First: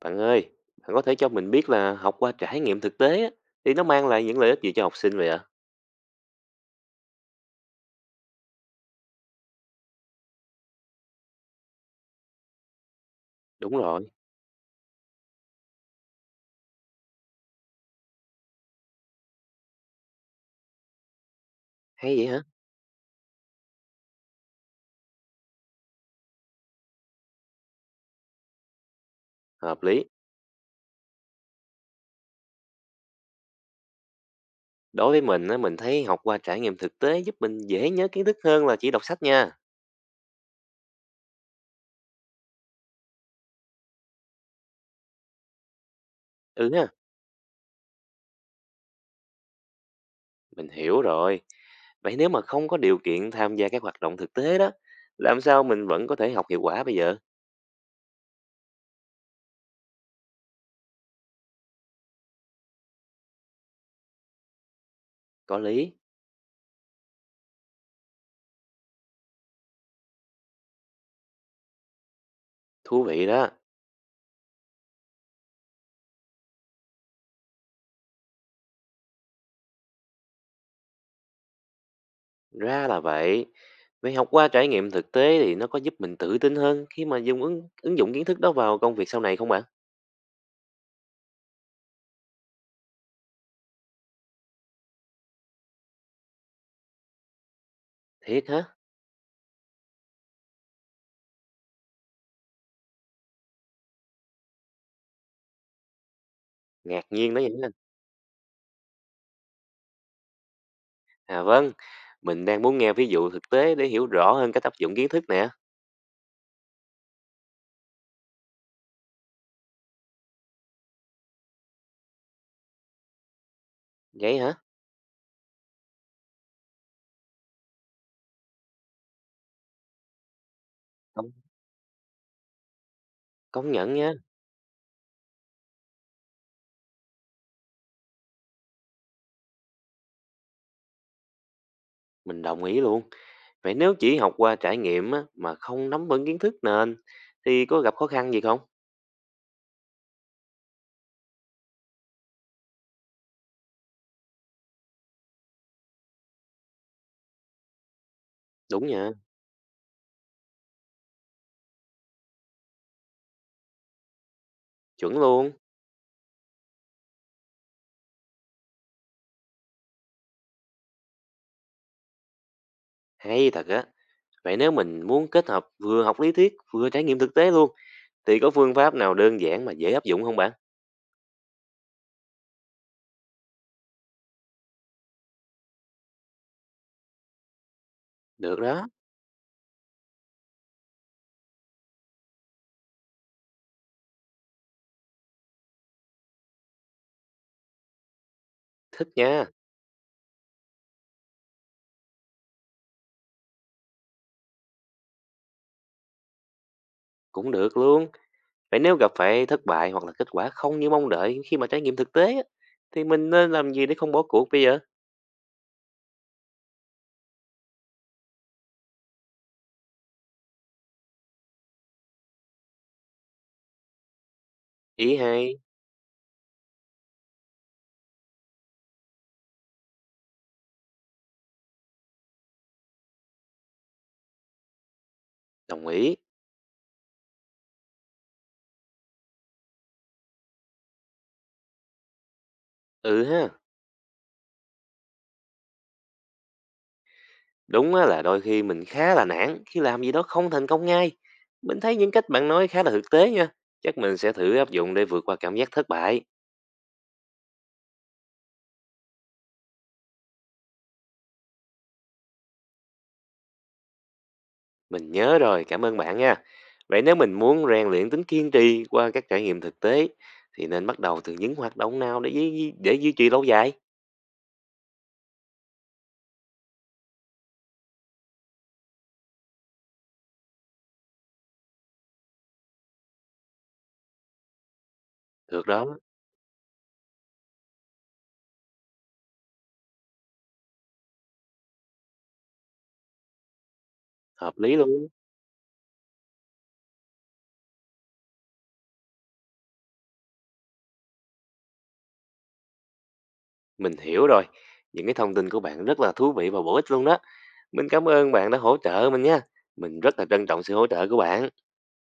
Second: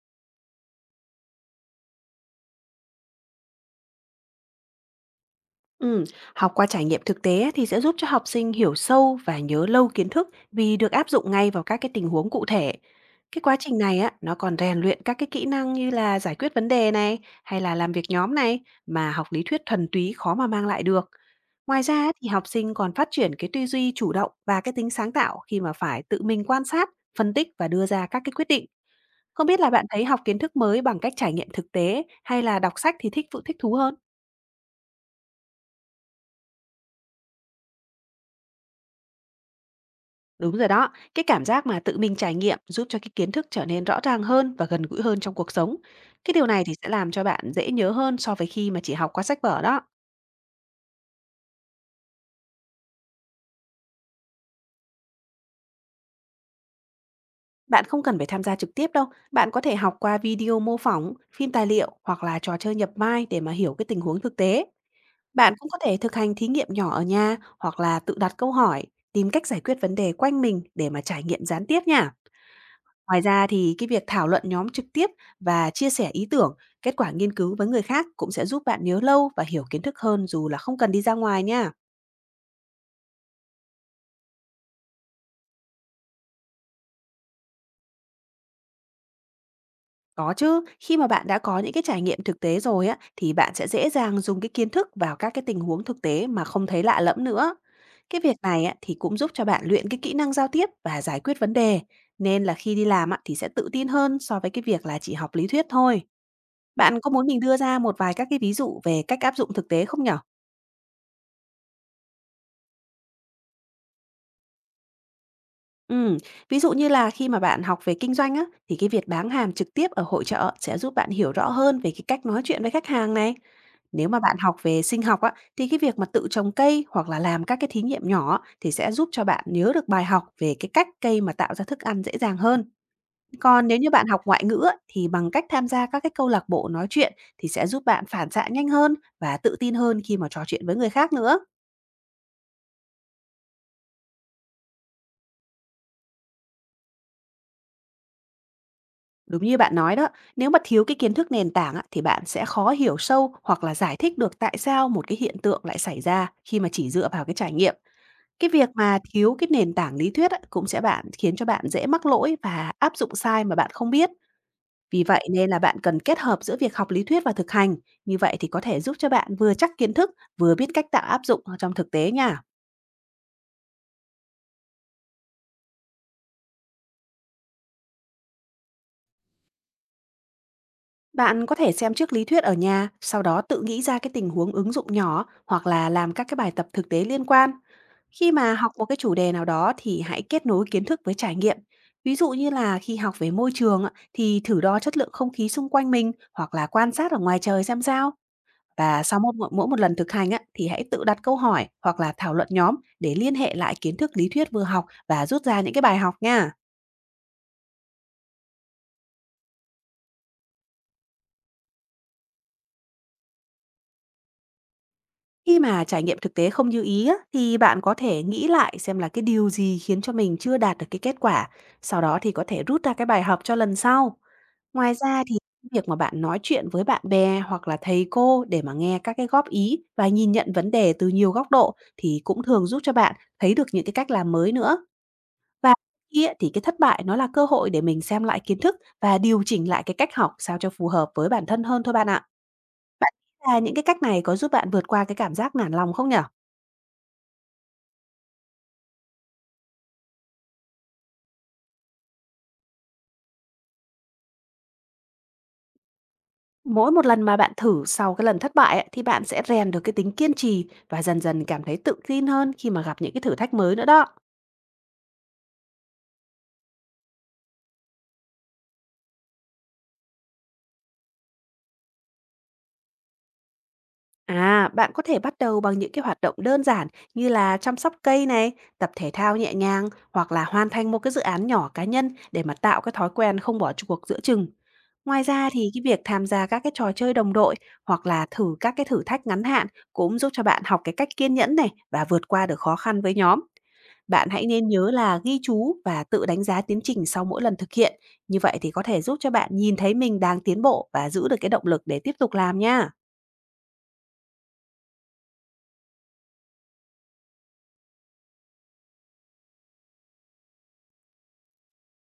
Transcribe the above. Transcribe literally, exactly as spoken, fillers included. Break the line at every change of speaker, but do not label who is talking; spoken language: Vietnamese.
Bạn ơi, bạn có thể cho mình biết là học qua trải nghiệm thực tế á, thì nó mang lại những lợi ích gì cho học sinh vậy ạ?
Ừm, học qua trải nghiệm thực tế thì sẽ giúp cho học sinh hiểu sâu và nhớ lâu kiến thức vì được áp dụng ngay vào các cái tình huống cụ thể. Cái quá trình
Đúng
này
rồi,
á, nó còn rèn luyện các cái kỹ năng như là giải quyết vấn đề này hay là làm việc nhóm này mà học lý thuyết thuần túy khó mà mang lại được. Ngoài ra á,
hay
thì
vậy hả?
học sinh còn phát triển cái tư duy chủ động và cái tính sáng tạo khi mà phải tự mình quan sát, phân tích và đưa ra các cái quyết định. Không biết là
Hợp
bạn
lý.
thấy học kiến thức mới bằng cách trải nghiệm thực tế hay là đọc sách thì thích thích thú hơn?
Đối với mình á, mình thấy học qua trải nghiệm thực tế giúp mình dễ nhớ kiến thức hơn là chỉ đọc sách nha.
Đúng rồi đó, cái cảm giác mà tự mình trải nghiệm giúp cho cái kiến thức trở nên rõ ràng hơn và gần gũi hơn trong cuộc sống. Cái điều này
Ừ
thì sẽ
ha,
làm cho bạn dễ nhớ hơn so với khi mà chỉ học qua sách vở đó.
mình hiểu rồi. Vậy nếu mà không có điều kiện tham gia các hoạt động thực tế đó, làm sao mình vẫn có thể học hiệu quả bây giờ?
Bạn không cần phải tham gia trực tiếp đâu, bạn có thể học qua video mô phỏng, phim tài liệu hoặc là trò chơi nhập vai để mà hiểu cái tình huống thực tế. Bạn
Có
cũng có
lý,
thể thực hành thí nghiệm nhỏ ở nhà hoặc là tự đặt câu hỏi, tìm cách giải quyết vấn đề quanh mình để mà trải nghiệm gián tiếp nha.
thú
Ngoài
vị
ra
đó.
thì cái việc thảo luận nhóm trực tiếp và chia sẻ ý tưởng, kết quả nghiên cứu với người khác cũng sẽ giúp bạn nhớ lâu và hiểu kiến thức hơn dù là không cần đi ra ngoài nha.
Ra là vậy. Vậy học qua trải nghiệm thực tế thì nó có giúp mình tự tin hơn khi mà dùng ứng, ứng dụng kiến thức đó vào công việc sau này không bạn?
Có chứ, khi mà bạn đã có những cái trải nghiệm thực tế rồi á thì bạn sẽ dễ dàng dùng cái kiến thức vào các cái tình huống thực tế mà không thấy lạ lẫm nữa. Cái việc
Thiệt hả?
này á thì cũng giúp cho bạn luyện cái kỹ năng giao tiếp và giải quyết vấn đề, nên là khi đi làm á thì sẽ tự tin hơn so với cái việc là chỉ học lý thuyết thôi. Bạn
Ngạc
có muốn
nhiên
mình
đó nha.
đưa
Linh.
ra một vài các cái ví dụ về cách áp dụng thực tế không nhở?
À vâng, mình đang muốn nghe ví dụ thực tế để hiểu rõ hơn cách áp dụng kiến thức nè.
Ừm, ví dụ như là khi mà bạn học về kinh doanh á, thì cái việc bán hàng trực tiếp ở hội chợ sẽ giúp bạn hiểu rõ hơn về cái cách nói chuyện với khách hàng này. Nếu mà bạn
Vậy hả?
học về sinh học á, thì cái việc mà tự trồng cây hoặc là làm các cái thí nghiệm nhỏ á, thì sẽ giúp cho bạn nhớ được bài học về cái cách cây
Công,
mà tạo ra thức ăn dễ dàng hơn. Còn
công
nếu như
nhận
bạn
nha,
học ngoại ngữ á, thì bằng cách tham gia các cái câu lạc bộ nói chuyện thì sẽ giúp bạn phản xạ nhanh hơn và tự tin hơn khi mà trò chuyện với người khác nữa.
mình đồng ý luôn. Vậy nếu chỉ học qua trải nghiệm á, mà không nắm vững kiến thức nền thì có gặp khó khăn gì không?
Đúng như bạn nói đó, nếu mà thiếu cái kiến thức nền tảng á, thì bạn sẽ khó hiểu sâu hoặc là giải thích được tại sao một cái hiện tượng lại xảy ra khi mà chỉ dựa vào cái trải nghiệm. Cái việc
Đúng
mà
nha,
thiếu cái nền tảng lý thuyết á, cũng sẽ bạn khiến cho bạn dễ mắc lỗi và áp dụng sai mà bạn không biết. Vì
chuẩn
vậy nên
luôn.
là bạn cần kết hợp giữa việc học lý thuyết và thực hành. Như vậy thì có thể giúp cho bạn vừa chắc kiến thức, vừa biết cách tạo áp dụng ở trong thực tế nha.
Hay thật á. Vậy nếu mình muốn kết hợp vừa học lý thuyết vừa trải nghiệm thực tế luôn thì có phương pháp nào đơn giản mà dễ áp dụng không bạn?
Bạn có thể xem trước lý thuyết ở nhà, sau đó tự nghĩ ra cái tình huống ứng dụng nhỏ hoặc là làm các cái bài tập thực tế liên quan. Khi mà
Được
học một
đó,
cái chủ đề nào đó thì hãy kết nối kiến thức với trải nghiệm. Ví dụ như là khi học về môi trường ạ, thì thử đo chất lượng không khí xung quanh mình hoặc là quan sát ở ngoài trời xem sao. Và
thích
sau
nha,
mỗi, mỗi một lần thực hành á, thì hãy tự đặt câu hỏi hoặc là thảo luận nhóm để liên hệ lại kiến thức lý thuyết vừa học và rút ra những cái bài học nha.
cũng được luôn. Vậy nếu gặp phải thất bại hoặc là kết quả không như mong đợi khi mà trải nghiệm thực tế á, thì mình nên làm gì để không bỏ cuộc bây giờ?
Khi mà trải nghiệm thực tế không như ý á, thì bạn có thể nghĩ lại xem là cái điều gì khiến cho mình chưa đạt được cái kết quả, sau đó thì có thể rút ra cái bài học cho lần sau. Ngoài
Ý
ra thì
hay,
việc mà bạn nói chuyện với bạn bè hoặc là thầy cô để mà nghe các cái góp ý và nhìn nhận vấn đề từ nhiều góc độ thì cũng thường giúp cho bạn thấy được những cái cách làm mới nữa. Và
đồng ý.
khi ấy thì cái thất bại nó là cơ hội để mình xem lại kiến thức và điều chỉnh lại cái cách học sao cho phù hợp với bản thân hơn thôi bạn ạ. Bạn
Ừ
nghĩ là
ha,
những cái cách này có giúp bạn vượt qua cái cảm giác nản lòng không nhở?
đúng á là đôi khi mình khá là nản khi làm gì đó không thành công ngay. Mình thấy những cách bạn nói khá là thực tế nha. Chắc mình sẽ thử áp dụng để vượt qua cảm giác thất bại.
Mỗi một lần mà bạn thử sau cái lần thất bại ấy, thì bạn sẽ rèn được cái tính kiên trì và dần dần cảm thấy tự tin hơn khi mà gặp những cái thử thách mới nữa đó.
Mình nhớ rồi, cảm ơn bạn nha. Vậy nếu mình muốn rèn luyện tính kiên trì qua các trải nghiệm thực tế thì nên bắt đầu từ những hoạt động nào để duy, để duy trì lâu dài?
À, bạn có thể bắt đầu bằng những cái hoạt động đơn giản như là chăm sóc cây này, tập thể thao nhẹ nhàng hoặc là hoàn thành một cái dự án nhỏ cá nhân để mà tạo cái thói quen không bỏ cuộc giữa chừng. Ngoài ra
Được
thì cái
đó,
việc tham gia các cái trò chơi đồng đội hoặc là thử các cái thử thách ngắn hạn cũng giúp cho bạn học cái cách kiên nhẫn này và vượt qua được khó khăn với nhóm. Bạn hãy
hợp
nên
lý
nhớ
luôn.
là ghi chú và tự đánh giá tiến trình sau mỗi lần thực hiện. Như vậy thì có thể giúp cho bạn nhìn thấy mình đang tiến bộ và giữ được cái động lực để tiếp tục làm nha.
Mình hiểu rồi. Những cái thông tin của bạn rất là thú vị và bổ ích luôn đó. Mình cảm ơn bạn đã hỗ trợ mình nha. Mình rất là trân trọng sự hỗ trợ của bạn.